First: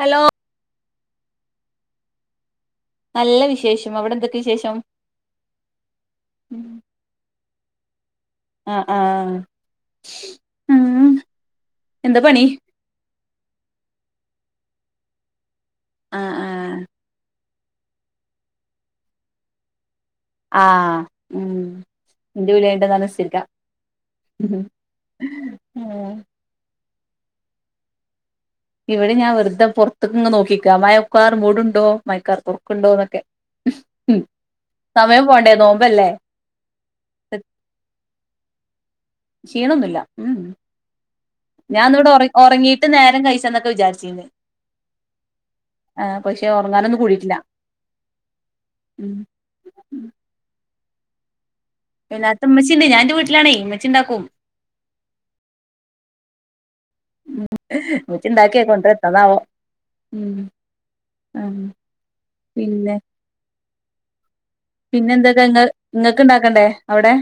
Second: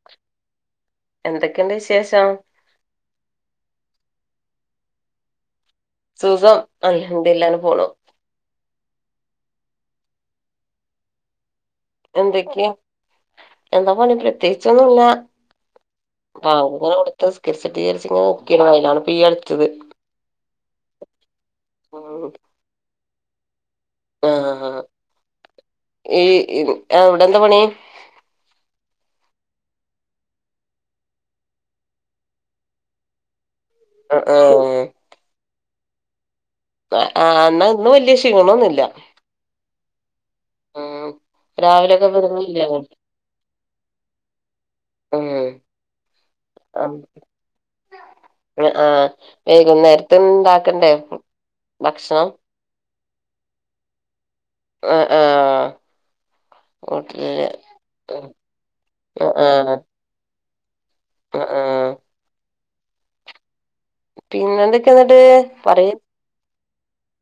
Hello എന്തൊക്കെണ്ട് വിശേഷം നല്ല വിശേഷം അവിടെ എന്തൊക്കെ വിശേഷം സുഖം അൽഹംദുലില്ലാഹ് അങ്ങനെ പോണു ആ ആ എന്തൊക്കെയ എന്താ പണി പ്രത്യേകിച്ചൊന്നുല്ല ആഹ് ആഹ് [unintelligible] ആ ഉം എന്റെ ണ്ടന്നാ [unintelligible] വിരിക്കാം ആ ആ ആഹ് ഈ ഇ അവിടെ എന്താ പണി ഇവിടെ ഞാൻ വെറുതെ പുറത്തക്ക ഇങ്ങ് നോക്കിക്കാ മയക്കാർ മൂടുണ്ടോ മയക്കാർ കുറക്കുണ്ടോന്നൊക്കെ സമയം പോണ്ടേ നോമ്പല്ലേ ആ എന്നാ ഇന്നും വലിയ ക്ഷീണമൊന്നില്ല ക്ഷിണൊന്നുമില്ല ആഹ ഞാൻ ഇവിടെ ഉ ഉറങ്ങീട്ട് നേരം കഴിച്ചന്നൊക്കെ വിചാരിച്ചിന്ന് ആഹ പക്ഷെ ഉറങ്ങാനൊന്നും കൂടിട്ടില്ല ആ ആഹ് വൈകുന്നേരത്ത് ഇണ്ടാക്കണ്ടേ ഭക്ഷണം ഇകത്ത് ഉമ്മച്ചിണ്ട് ഞാൻ ന്റെ വീട്ടിലാണേ ഇമ്മച്ചി ഇണ്ടാക്കും ആ ആ ഓട്ടലര് അ ഉമ്മച്ചി ഇണ്ടാക്കിയ അ ആ ആ പിന്നെ പിന്നെ എന്തൊക്കെയ പിന്നെ എന്നിട്ട് എന്തൊക്കെങ്ങ പറയ് ങ്ങക്ക് ഇണ്ടാക്കണ്ടേ അവിടെ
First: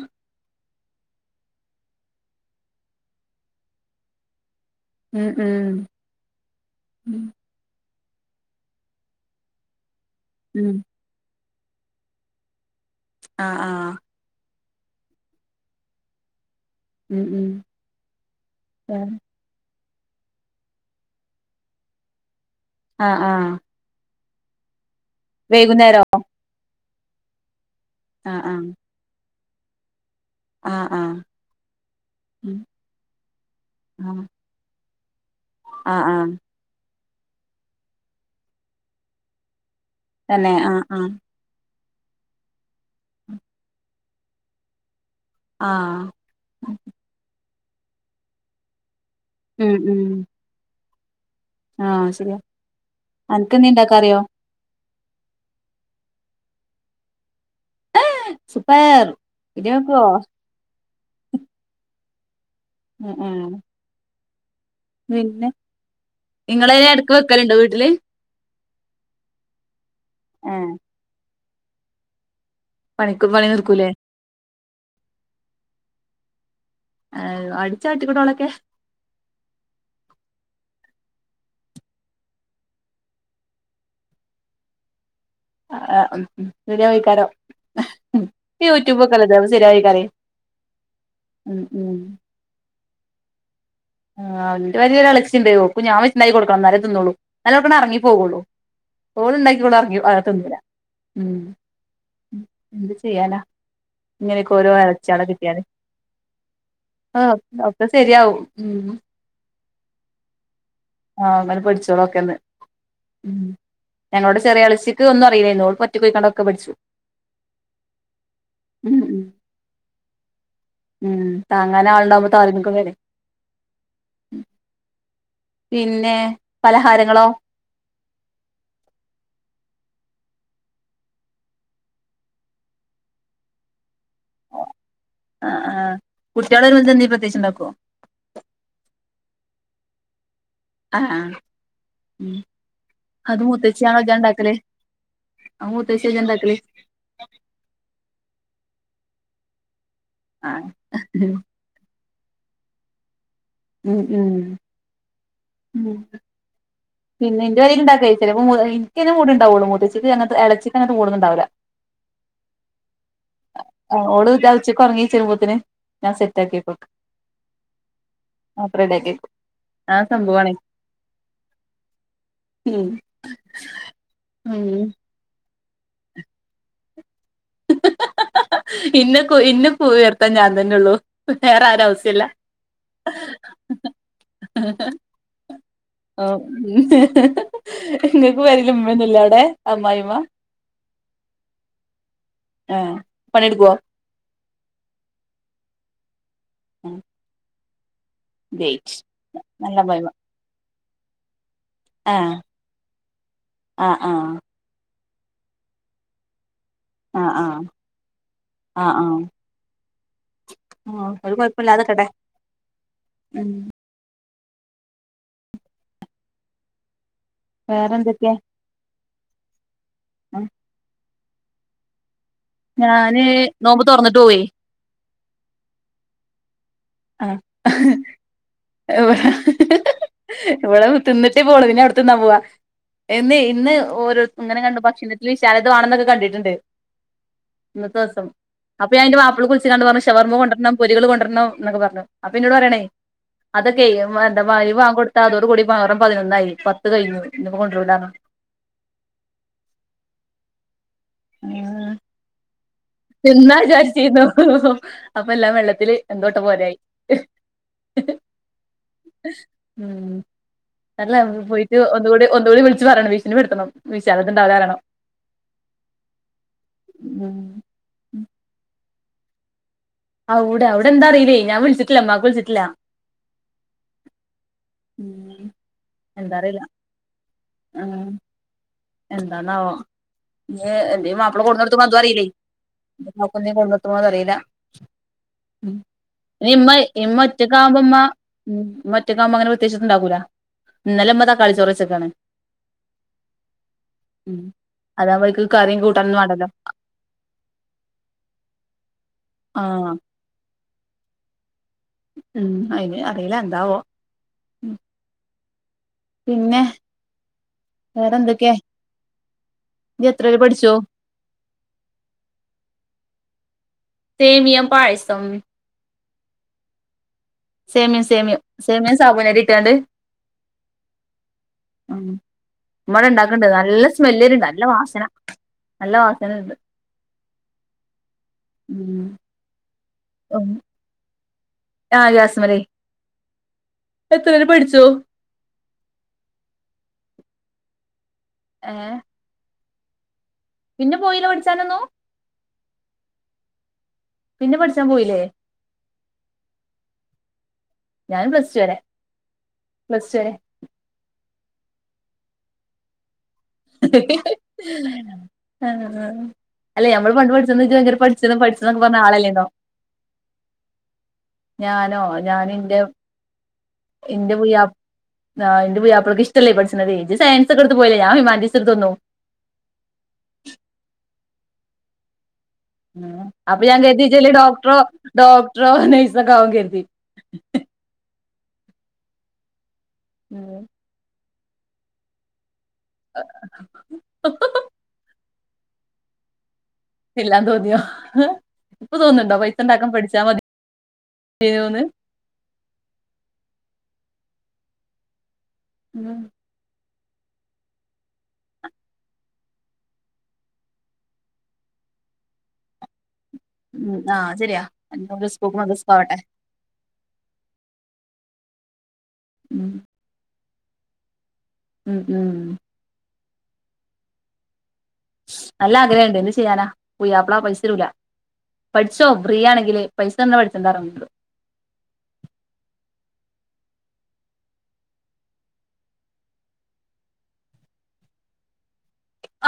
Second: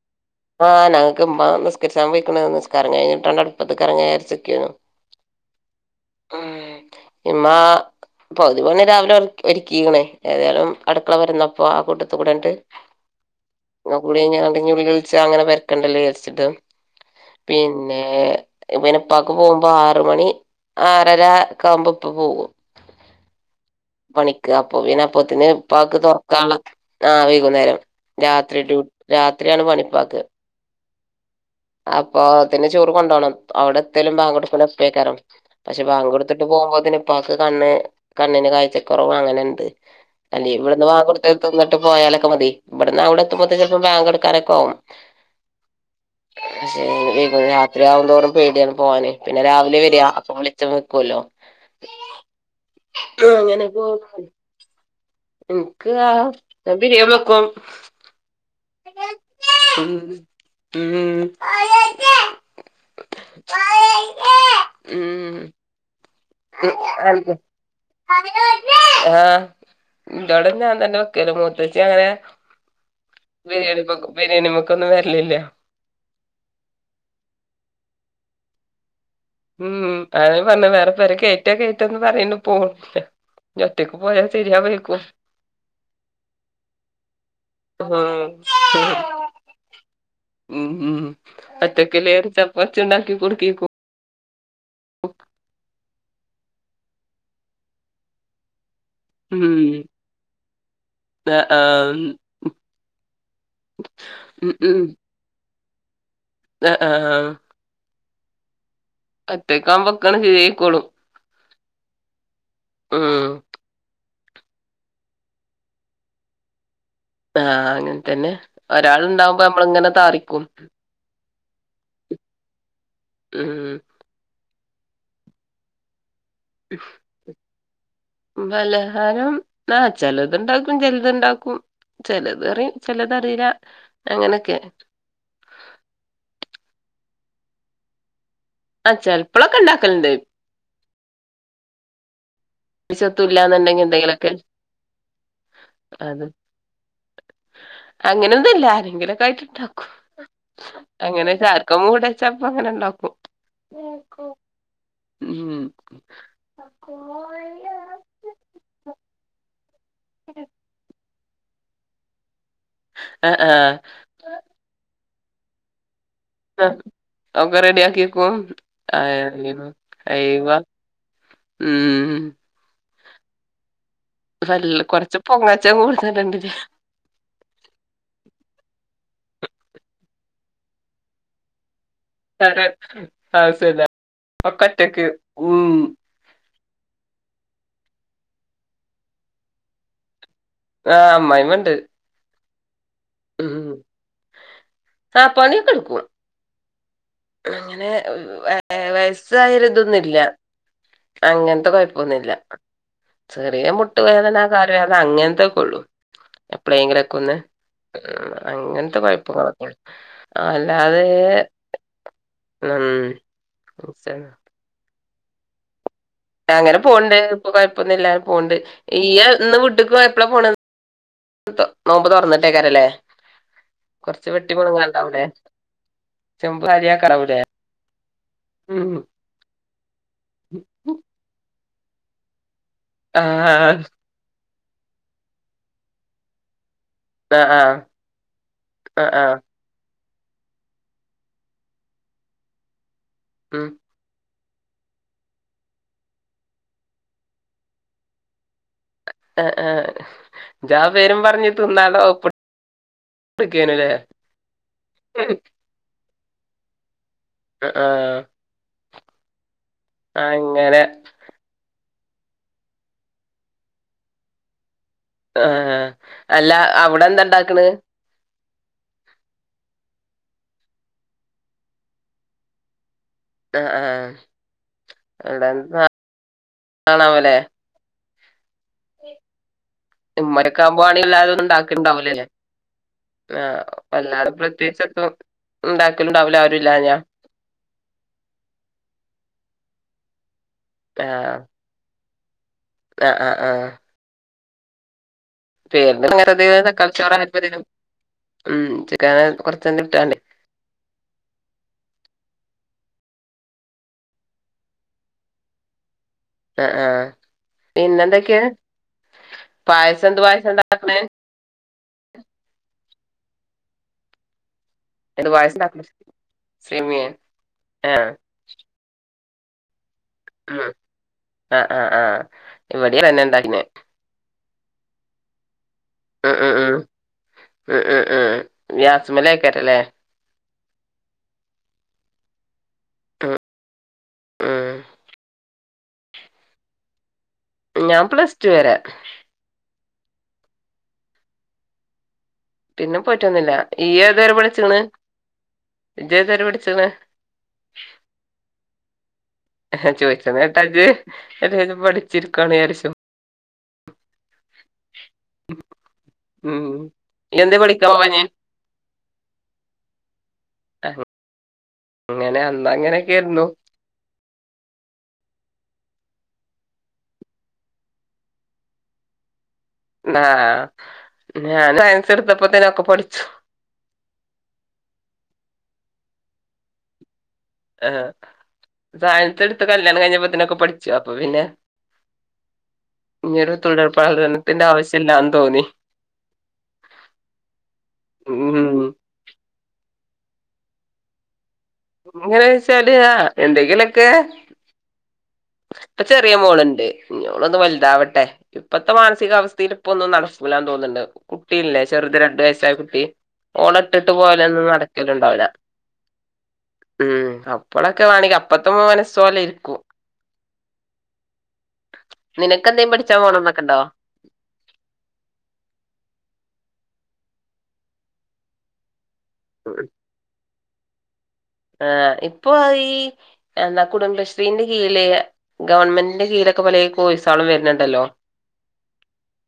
ആഹ് ഞങ്ങക്ക് മ്മ്മ നിസ്കരിച്ച പോയിരിക്കാണു നിസ്ക്കാരം കഴിഞ്ഞിട്ടണം അടുപ്പത്ത് കെറങ്ങ ചാര്ച്ച് ഉം ഉം ഉം അപ്പൊ അതുപണെ രാവിലെ ഒരുക്കീക്ക്ണേ ഉം ഏതായാലും അടുക്കള വരുന്നപ്പോ ആ കൂട്ടത്ത് കൂടങ്ങട്ട് ആ ആ പടിഞ്ഞൊളികളി അങ്ങനെ വരക്കണ്ടല്ലേ വിചാരിച്ചിട്ട് ഉം ഉം പിന്നെ പിനെ ഉപ്പൊക്കെ പോകുമ്പോ ആ ആറ് മണി ആറരാ കാവുമ്പോ ഇപ്പ പോകും അ ആ പണിക്ക് അപ്പൊ പിന്നെ അപ്പത്തിന് ഇപ്പക്ക് തുറക്കുള്ള ആഹ് വൈകുന്നേരം ആഹ് രാത്രി ആഹ് ഡ്യൂ രാത്രിയാണ് പണിപ്പാക്ക് അ ആ അപ്പൊ തെ ചോറ് കൊണ്ടുപോണം അവിടെ എത്തേലും ആഹ് പാങ്ക് കൊടുക്കലും ഒപ്പക്കരം പക്ഷെ ആഹ് ബാങ്ക് ആഹ് കൊടുത്തിട്ട് പോ പോകുമ്പോത്തിന്നിപ്പാക്ക് കണ്ണ് കണ്ണിന് കാഴ്ചക്കുറവ് അങ്ങനെണ്ട് അല്ല തന്നെ ആഹ് ഇവിടുന്ന് വാ ആഹ് കൊടുത്ത ൽപ്പം ട്ട് പോയാലൊക്കെ മതി ഇവിടന്ന് അവിടെ എത്തുമ്പോത്ത ചിലപ്പോം ബാങ്ക് ഒടുക്കാനൊക്കെ ആകും ആ ശെ രാത്രിയാക തോറും പേടിയാണ് പോവാന് പിന്നെ രാവിലെ വര അപ്പൊ വിളിച്ച ആ ശരിയാ അനക്ക് എന്തെ ഇണ്ടാക്ക അറിയോ ഇൻക്ക് ആ ഞ ബിരിയാ വെക്കും സൂപ്പർ ഉം ഇജ്ജോക്കോ ഉം അ ആ പിന്നെ ഇങ്ങള് എടക്ക് ഉം വെക്കലുണ്ടോ വീട്ടില് ആ ഇന്റൊടെ ഏഹ് ഞാൻ തന്നെ വെക്കല് മൂത്തച്ചി അങ്ങനെ പണിക്ക് പണി ബിരിയാണി നിർക്കൂലേ പക്കം ബിരിയാണി വക്കൊന്നും വരലില്ല ഏ അടിച്ച അട്ടിക്കുടോളൊക്കെ ഉം അതന്നെ പർഞ്ഞെ വേറെ പേരെ കേറ്റാ കേറ്റാ ന്ന് പറയ പോണില്ല ഞ ഒറ്റയ്ക്ക് പോയാ ശെരിയാവെയ്ക്കും ആ ശരിയാവെക്കാരം ഉം യൂട്യൂബ് ഒക്കെ എല്ലതാവ ശരിയായിയിക്കരെ ഉം ഉം ഒറ്റക്ക് ലേ ചപ്പത്തി ഇണ്ടാക്കി കൊടുക്കേക്കു ആഹ് ന്റെ പെരെരൊളച്ചി ഇണ്ട് ഓക്കു ഞാൻ ഇണ്ടാക്കി കൊടുക്കണം നേരേ ന്നോളൂ നല്ലോ ൾക്കണ്ടെ എറങ്ങി പോകോള്ളൂ. ഓള് ഉണ്ടാക്കിള ഉം ഇറക്ക അക തിന്നുല ഉം ആഹ് ആഹ് എന്ത് ചെയ്യാലാ ഇങ്ങനെയൊക്കെ ഓരോ അളച്ചിയാളെ കിട്ടിയല് അ ആ ആം ശരിയാവും ഉം ഒറ്റക്കാവുമ്പ ഒക്കാണ് ശരിയായിക്കോളും ആഹ് അങ്ങനെ പഠിച്ചോളൊക്കെന്ന് ഉം ഞങ്ങളോട് ചെറിയളിച്ചക്ക് ഒന്നും അറില്ല എന്നോട് പറ്റൊയിക്കണ്ടൊക്കെ പഠിച്ചു. ആ അങ്ങൻ തന്നെ ഉം ഒരാള് ഉം ഇണ്ടാവുമ്പോ നമ്മള് ഇങ്ങനെ താറിക്കും ഉം താങ്ങാനെ ആളുണ്ടകുമ്പോ തലങ്ങക്ക വരെ ഉം പിന്നെ പലഹാരങ്ങളോ ബലഹാരം ന ചലത്ണ്ടാക്കും ചലതുണ്ടാക്കും ചിലത്റി ചിലത് അറില അങ്ങനൊക്കെ ആ ആ് കുട്ടികളരു വ എന്തീ പ്രത്യേിച്ചി ഉണ്ടാക്കോ ാൽ പുളക്ക ഉണ്ടാക്കലുണ്ട് ആഹ ഉ പരിസത്തും ഇല്ലാന്നുണ്ടെങ്കിൽ എന്തെങ്കിലൊക്കെ അത് മൂത്തച്ചിയാ ഇജ്ജ് അത് ഇണ്ടാക്കല് അങ്ങനെന്നുംല്ല ആരെങ്കിലും ായിട്ടണ്ടാക്കും ആഹ് അങ്ങനൊർക്കും മൂടച്ചപ്പ അങ്ങനെ ഉണ്ടാക്കും ഉം ഉം ഉം ഉ കഴ എന കൂ ഉണ്ടാവുള്ളൂ മുറ്റച്ചക്ക് അങ്ങന ഇച്ചിക്ക്ങ്ങന കൂടുന്നുണ്ടാവില്ല ആ ആ ഓള് ഉച്ചുറങ്ങി ചെരു്പൂത്തിന് ഒക്കെ റെഡി ആക്കിിക്കും ഒക്കെ ആ റെഡിയാക്കിയെക്കും ആ അയവ സംഭവാണേ ഉ ഉം ഉം കുറച്ച് പോങ്ങ ഉച്ച കൂടുിച്ച രണ്ട് ഇന്ന ഇന്ന ഉയർത്താൻ ഞാൻ തന്നെയള്ളൂ വേറെരവസ്ഥ ഹൗസല്ല ഒക്കൊറ്റക്ക് [unintelligible] ഉം ആ എങ്ങക്ക് വരലമ്മന്നില്ല അവിടെ അമ്മ്മ ആഹ അമ്മ്മണ്ട് ആഹ പണിടുക്കോ സാപ്പണി കൊടുക്ക ഉം അങ്ങനെ ഗ്രേറ്റ് വയസ്സായാല നല്ല അമ്മായിമ്മ ഇതൊന്നുംില്ല അങ്ങന കുഴപ്പന്നില്ല ആഹ് ചെറിയ ആഹ് ആഹ് മുട്ടുവേദന ആ കാര് വേദന അങ്ങനത്തെക്കെ ഉള്ളു എപ്പഴങ്കിലും ഒക്കെ ആഹ് ഒന്ന് ആഹ് ആഹ് അങ്ങനത്തെ ആഹ് പഴപ്പ കക്ക ആ അല്ലാതെ ആഹ് ഒരു കൊഴപ്പല്ലാതെക്കട്ടെ ഉം അങ്ങനെ പോവണ്ട് ഇപ്പൊ കൊഴപ്പൊന്നും ഇല്ലാെ വേറെന്തൊക്കെയാ പോണ്ട് ഈയ ഇന്ന് വിീട്ടക്ക് എപ്പളാ പോണ നമ്പത് പറഞ്ഞിട്ട് ക്കാരല്ലേ ഞാന് നോമ്പ് തൊറന്നിട്ട് കൊറച്ച് പോവേ വെട്ടിമുണുങ്ങണ്ട അവിടെ ആ ഉം ഇടെ ഇവിടെ തിന്നിട്ടേ പോണ പു പോവാ എന്ന് ആഹ് ഇന്ന് ആഹ് ഓരോരുത്ത ഇങ്ങനെ കണ്ടു ഭക്ഷണത്തിൽ വിശാലമാണെന്നൊക്കെ കണ്ടിട്ടുണ്ട് ആഹ് ഇന്നത്തെ ദിവസം അപ്പൊ ആഹ് അതിന്റെ ആഹ് മാപ്പിള് കുളിച്ച കണ്ട് പറഞ്ഞു ഷവർമ്മ കൊണ്ടുവരണം പരകൾ കൊണ്ടുവരണം എന്നൊക്കെ പറഞ്ഞു അപ്പ പിന്നോട് പറയണേ ഉം അതൊക്കെയ എ വ വാങ്ങ കൊടുത്താ അതോട കൂടിേറ പതിനൊന്നായി പത്ത് കഴിഞ്ഞു ഇിപ്പോ കൊണ്ടപല്ലോ ആ ആ ജാ പേരും പറഞ്ഞി തിന്നാലോ ന്ന വിചാരിച്ചീുന്നു അപ്പ എല്ലാം വെള്ളത്തില് എന്തോട്ട പോരെയായി ആഹ ഉം അല്ല അവ പോയി ഒുകൂടി ഒുകൂടി വിളച്ച് പറയണം വിീശന് വ വിടുത്തണം വിശാലത് ഉണ്ടാവെറണം ആ അല്ല അവിടെ എന്താ ഉം ഉണ്ടാക്കണ് ആവിടെ അവിടെ എന്താറിയില്ലേ ഞാൻ വിളിച്ചിട്ടില്ല മ്ക്ക് വിളിട്ടില്ലാ ആ ആഹ എവിടെ എന്താ അറിയില്ല കാണാാവലെ ഉം എന്തന്ന ഉമ്മരക്കാവുമ്പോ ആണെങ്കി എന്ത മാപ്പിളെ എല്ലാതൊന്നും കൊടുന്ന എടുത്ത വന് അറിയില്ലേ ഉണ്ടാക്കണ്ടാവൂലല്ലേ നക്ക നീ ആഹ് കൊന്നെത്തുമ്പോന്ന് വല്ലാതെ അറിയില്ല പ്രത്യേകിച്ചൊന്നും ഉ ഉണ്ടാക്കലുണ്ടാവൂല ഇമ്മ ആരുല്ലാഞ്ഞാ മറ്റക്ക ആവുമ്പോമ്മ ഉ മറ്റക്കാവുമ്പോ അങ്ങനെ വിത്യാശ്യുണ്ടാവകൂല നിലമ്പത കാളിച്ചോറ വച്ചൊക്കാണ് ആഹ ആഹ് ആഹ ഉം പേര്ന് വെർതേ വെക്കാ [unintelligible] ഉം ചിക്കന് കൊർച്ചെന്തെലും ആഹ് ഇട്താണ്ടേ ഉം അയ്ന് അറീലാ എന്താവോ ഉം ആഹ് ആഹ് വേറെ പിന്നെന്തൊക്കേ എന്തൊക്കെയാ ഇയ്യ് പായസെന്ത് എത്രവരെ പഠിച്ചു പായസണ്ടാക്ക്ണേ സേമിയം പായസം എന്റെ വയസ്നാ [unintelligible] സേമിയേ സേമിയം ആഹ് സേമിയം സേമിയം സാബൂനരിട്ട്കാണ്ട് ഉം ആഹ് ആഹ് ആം ആഹ് മ്മ ഇവിടെയും അവ്ടെ തന്നെ ണ്ടാക്ക്ണ്ട് ഉണ്ടാക്കിനെ നല്ല സ്മെല്ലെര്ണ്ട് ന ല്ല വാസനാ ആഹ് ആഹ് ആഹ് അഹ് അഹ് ആഹ് ഉം ഗ്യാസ്മെലെയ്ക്കെരെലേ ഉം ആഹ് യാസ്മലേ എത്ര വരെ ഉം പഠിച്ചു? ഞാൻ പ്ലസ് ടു വരെ. ഏഹ് പിന്നെ പോയില്ല പഠിച്ചാനൊന്നും? പിന്നെ പോയിറ്റൊന്നും ഇല്ല. ഈയേതുവരെ പിന്നെ പഠിച്ചേക്ക്ണ്? പഠിച്ചാൻ പോയില്ലേ ജ്ജേതു വരെ പഠിച്ചേക്ക്ണ്? ഞാൻ പ്ലസ് ടു വരെ പ്ലസ് ടു വരെ ചോയിച്ചത് കേട്ടാ ജ്ജ്? ഏതേലും പഠിച്ചിരിക്കാണേചാരിച്ചു. ആ ഉം അല്ലെ നമ്മള് പണ്ട് ഇയ്യ് എന്തേ പഠിച്ചത് പഠിക്കാൻ [unintelligible] പോവാഞ്ഞേ പഠിച്ചതൊന്നൊക്കെ പറഞ്ഞ ആളല്ലേന്നോ. ഞാനോ അങ്ങനെ ഞാനെൻ്റെ അന്നങ്ങനെയൊക്കെയായിരുന്നു എന്റെ പുയ്യാ ആഹ് എൻ്റെ പുയ്യാപ്ലക്ക് ഇഷ്ടല്ലേ പഠിച്ചണതേ. ജ്ജ് സയൻസ് ഒക്കെ എടുത്ത് പോയില്ലേ? ഞാൻ ഹ്യൂമാനിറ്റീസ് എടുത്തു വന്നു. ആഹ് ഞാൻ സയൻസെടു [inaudible] അപ്പ ഞാകരുതി ജ്ജ് ഡോക്ടറോ ഡോക്ടറോ നേഴ്സൊക്കെ ആവുമെന്ന് കരുതി. ആ സായനത്തെടുത്ത് കല്യാണം കഴിഞ്ഞപ്പത്തനൊക്കെ ഉം പഠിച്ചു. അപ്പൊ പിന്നെ ഇനിയൊരു തുടർപഠനത്തിൻ്റെ ആവശ്യല്ലാന്ന് തോന്നി. ഇല്ലാന്ന് തോന്നിയോ? ഉം ഇപ്പൊ തോന്നണ്ടോ പൈസ ഒണ്ടാക്കാൻ പഠിച്ചാ മതി എങ്ങനെ വെച്ചാല് എന്തെങ്കിലൊക്കെ ഇപ്പ ചെറിയ മോളൊണ്ട്. ഇനിയോളൊന്ന് വലുതാവട്ടെ. ഇപ്പത്തെ മാനസികാവസ്ഥയിൽ ഇപ്പ ഒന്നും നടക്കലന്ന് തോന്നുണ്ട്. കുട്ടിയല്ലെ ചെറു ത് രണ്ടു വയസായ കുട്ടി ഓളെ ഉം ഇട്ടിട്ട് ആഹ് ശരിയാ പോയലൊന്നും എന്നോട് നടക്കലൊണ്ടാവില്ല. സ്കൂൾക്ക് മദ്രസക്ക് ആവട്ടെ ഉം അപ്പളൊക്കെ വേണങ്കി അപ്പത്തെ മനസ്സ് പോലെ ഉം ഇരിക്കും. ഉം ഉം [unintelligible] പോണംന്നൊക്കെ ഒണ്ടോ? നല്ല ആഗ്രഹണ്ട് എന്ത് ചെയ്യാനാ പുയാപ്പളാ പൈസരൂല. പട് ച്ചോ ബ്രിയാണെങ്കിലേ പൈസന്ന് പട്ച്ചണ്ടാറിന്നോട് ആഹ് ഇപ്പൊ ഈ എന്താ കുടുംബശ്രീന്റെ കീയ്ല്ള്ള ഗവൺമെന്റിന്റെ കീയ്ലെ ഒക്കെ പലേ കോയ്സാളും വരുണ്ണ്ടല്ലോ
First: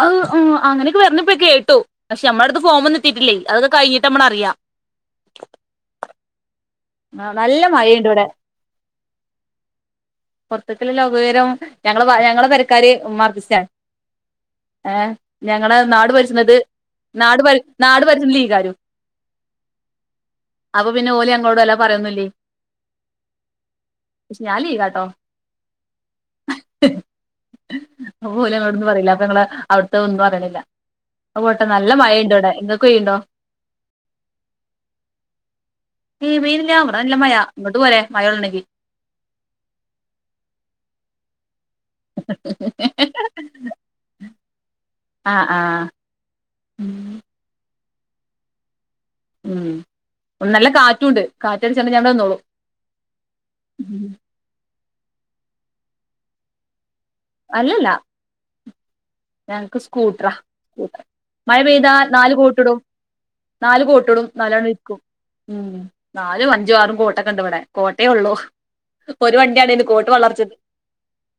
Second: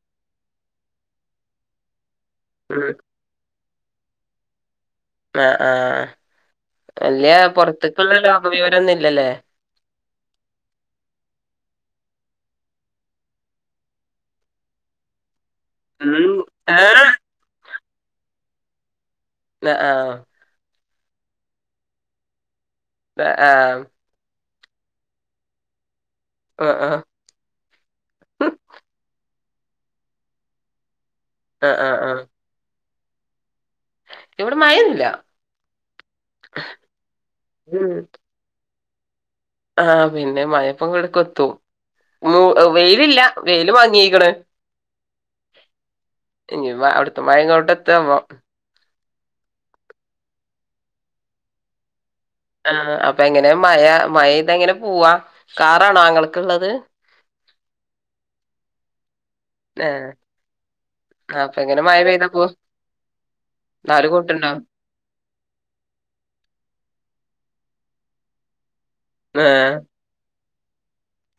അഹ് അഹ് അങ്ങനോക്കെ വര്ന്ന്പ്പ കേട്ടു. പക്ഷെ നമ്മടെട്ത്ത് ഫോം ഉം ഒന്നുംത്തിയിട്ടില്ലേ അതൊക്ക കഴിഞ്ഞിട്ടമ്മള അറിയാ ആഹ് ആഹ് ആഹ് വല്യ നല്ല മഴയുണ്ട് പൊർത്ക്ള്ള ലോഗവിവരൊന്നുല്ലല്ലേ? പൊർത്ക്ക് ല്ല ലോകവിവരം ഞങ്ങള് വാ ഉം ആ ഞങ്ങള് ! ! ! ! ! ! ! ! ! ! ! ! ! ! ! ! ! ! ! ! ! ന ആഹ് അപ്പൊ പിന്നെ ഓല് യങ്ങോട് വല്ലാ പറയുന്നില്ലേ പെ ആം പക്ഷെ ഞാൻ ലീഗാട്ടോ ആഹ് ഓല് എന്നോടൊന്നും പറയില്ല അപ്പ നിങ്ങളാ അവടത്തെ ഒന്നും [unintelligible] പോട്ടെ ആഹ് നല്ല ആഹ് ആഹ് മഴയുണ്ട് ഇവിടെ ഇങ്ങക്ക് പെയ്യുണ്ടോ ഇവിടെ മയന്നുംല്ല [unintelligible] നല്ല മഴ ഇങ്ങോട്ട് പോലെ മഴ കൊള്ളണങ്കി ആഹ് പിന്നെ മഴപ്പം [unintelligible] [unintelligible] [unintelligible] വെയിലില്ല വെയില് മങ്ങിയീക്കണ് ആഹ് ആഹ് ഇന്നിപ്പ അവിടുത്ത മഴ ഇങ്ങോട്ട് എത്തും [unintelligible] ഉം [unintelligible] നല്ല കാറ്റുംണ്ട് കാറ്റടിച്ചോണ്ട് ഞാ ആ അപ്പ എങ്ങനാ മഴ മഴയത്തെങ്ങനെ പോവാ കാറാണോ ഇങ്ങള്ക്കുള്ളത് അല്ലല്ല ഞങ്ങക്ക് ഏഹ് സ്കൂട്ടറാ സ്കൂട്ടറ് അപ്പൊ മഴ എങ്ങനെ പെയ്താ നാല് പോവ കോട്ടിടും. നാല് കോട്ടിടും നാലാള്ക്കും ഉം നാലും അഞ്ചും ആറും കോ കോട്ടക്ക ഒണ്ട് ഇവിടാ കോട്ടേ ഉള്ളൂ ഒരു വണ്ടിയാണേലും കോട്ട് വളർച്ച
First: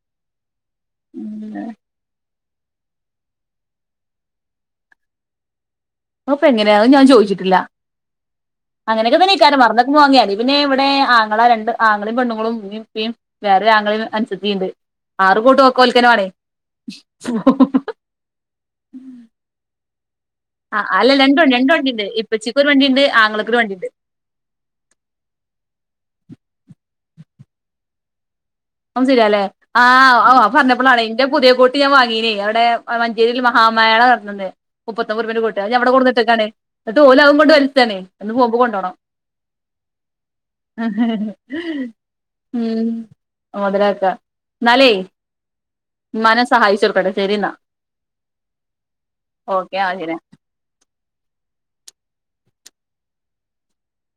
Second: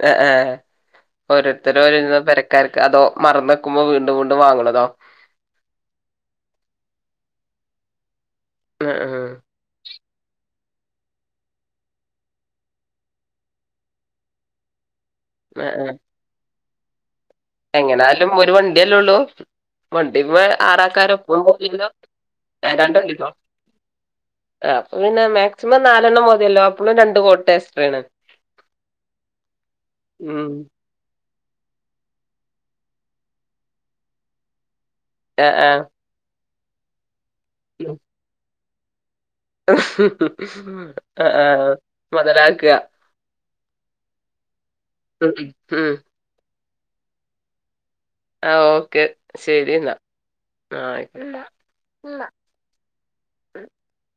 ആഹ് ആഹ് ഓരോര്ത്തരും ഒര് [unintelligible] [unintelligible] അതോ മറന്ന് വെക്കുമ്പോ വീണ്ടും വീണ്ടും വാങ്ങണതോ [unintelligible] എങ്ങനെയാ അത് ഞാൻ ചോദിച്ചിട്ടില്ല ഏഹ് അങ്ങനെയൊക്കെ തന്നെ ഈ കാര്യം മറന്ന വാങ്ങിയാല് പിന്നെ ഇവടെ ആങ്ങളാ രണ്ട് ആങ്ങളെയും പെണ്ണുങ്ങളും [unintelligible] [unintelligible] വേറെ ആങ്ങളെയും അനുസത്തിയുണ്ട് ആറ് കോട്ടും ഓകേ ഓൾക്കെന്നെ വാണേ എങ്ങനാലും ഒരു വണ്ടിയല്ലേ ഒള്ളൂ വ ഇവൻ ആ ആറാക്കാര അല്ല ഒപ്പം രണ്ടു രണ്ട് വണ്ടിണ്ട് ഇപ്പച്ചിക്ക് ഒരു വണ്ടിണ്ട് [unintelligible] [unintelligible] [unintelligible] ആങ്ങളക്ക് ഒരു വണ്ടിണ്ട് ആഹ് അപ്പൊ പിന്നെ മാക്സിമം നാലെണ്ണം മതിയല്ലോ അപ്പളും രണ്ട് കോട്ട് എക്സ്ട്രെണ് അതും ശരിയാല്ലേ ആഹ് ഓ പറഞ്ഞപ്പളാണെ ഞാൻ പുതിയ കോട്ട് ഞാൻ വാങ്ങീനേ അവടെ മഞ്ചേരിയിൽ മഹാമേള നടന്ന [unintelligible] മുപ്പത്തൊമ്പത് രൂപേടെ ആഹ് കോട്ട് അത് ആഹ് ഞമ്മടെ [unintelligible] എന്നിട്ട് ഓല് അതും കൊണ്ട് [unintelligible] ഇന്ന് പോമ്പ കൊണ്ടോണം ആഹ് ആഹ് മൊതലാക്ക്‌ക മൊതലാക്ക്‌ക ന്നാലേ ഉം ഉം സഹായിച്ച [unintelligible] ശരിന്നാ ആ ഓക്കെ ശരി എന്നാ ആ ആയിക്കോട്ടെ ഉ [unintelligible]